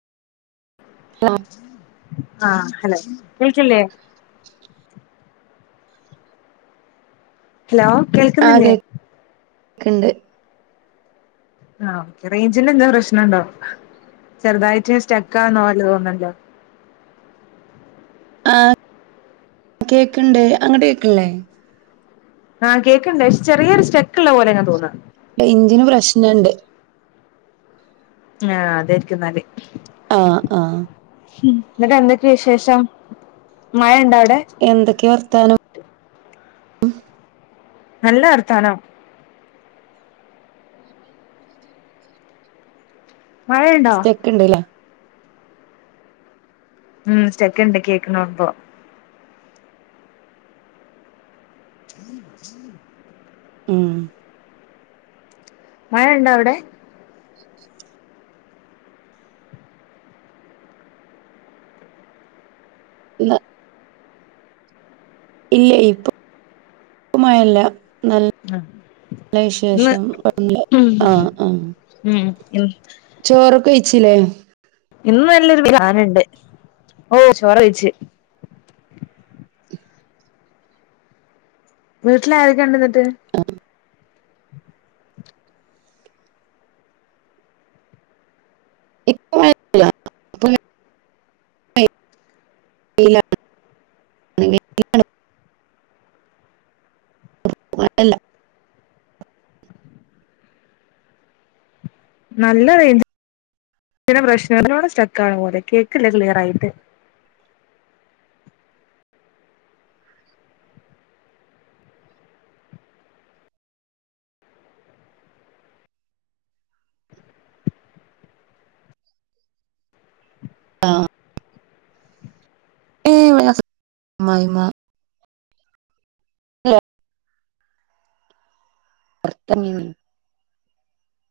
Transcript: ആഹ് hello കേൾക്കില്ലേ? Hello കേൾക്ന്നില്ലേ? ക്ക്ണ്ട്. ആഹ് ഓേക്കെ റേഞ്ചന് എന്താ പ്രശ്നണ്ടോ? ചെറുതായിട്ട് സ്റ്റെക്കാന്നോല തോന്നല്ലോ. ആഹ് കേക്കണ്ട് അങ്ങട്ട കേക്കല്ലേ? ആഹ് കേക്ക്ണ്ട ചെറിയൊരു സ്റ്റെക്ക് ഉള്ള പോലെ അങ്ങ് തോന്നാ. റേഞ്ചിന് പ്രശ്നണ്ട്. ആഹ് അതാരിക്കും എന്നാല് ആഹ് ആഹ് ന്നിട്ട് എന്തൊക്കെയ വിശേഷം മഴ ണ്ടാവ എന്തൊക്കെ വർത്താനം നല്ല വർതാനം. മഴയുണ്ടോ സ്റ്റക്ണ്ടല്ലേ. ഉം സ്റ്റെക്ക് ണ്ട് കേക്കുന്നോമ്പോ. ഉ ഉ [inaudible] ഉം മഴ ണ്ടോ അവിടെ? ഇ [unintelligible] ഇല്ല ഇപ്പപ്പമായല്ല. നല്ല ഉം നല്ല ഇന്ന് വിശേഷം വണ്ട് ഉം ആഹ [unintelligible] ആഹ ഉം ചോറൊക്കെവെയ്ച്ചിലെ? ഇന്ന് നല്ലൊരു പ്ലാനുണ്ട് ഓ ചോറ വയ്ച്ച്. വീട്ടില ആരൊക്കെ ഉണ്ട് ന്നിട്ട് ആഹ് ഇപ്പോ ആരൂല്ല്യ [unintelligible] [unintelligible] അല്ല നല്ല റേഞ്ച് ഇെ പ്രശ്നത്തിനോട് സ്റ്റെക്ക ആണ പോലെ കേക്കില്ല ക്ലിയർ ആയിട്ട് ആഹ ഏ [unintelligible] ആഹ [unintelligible]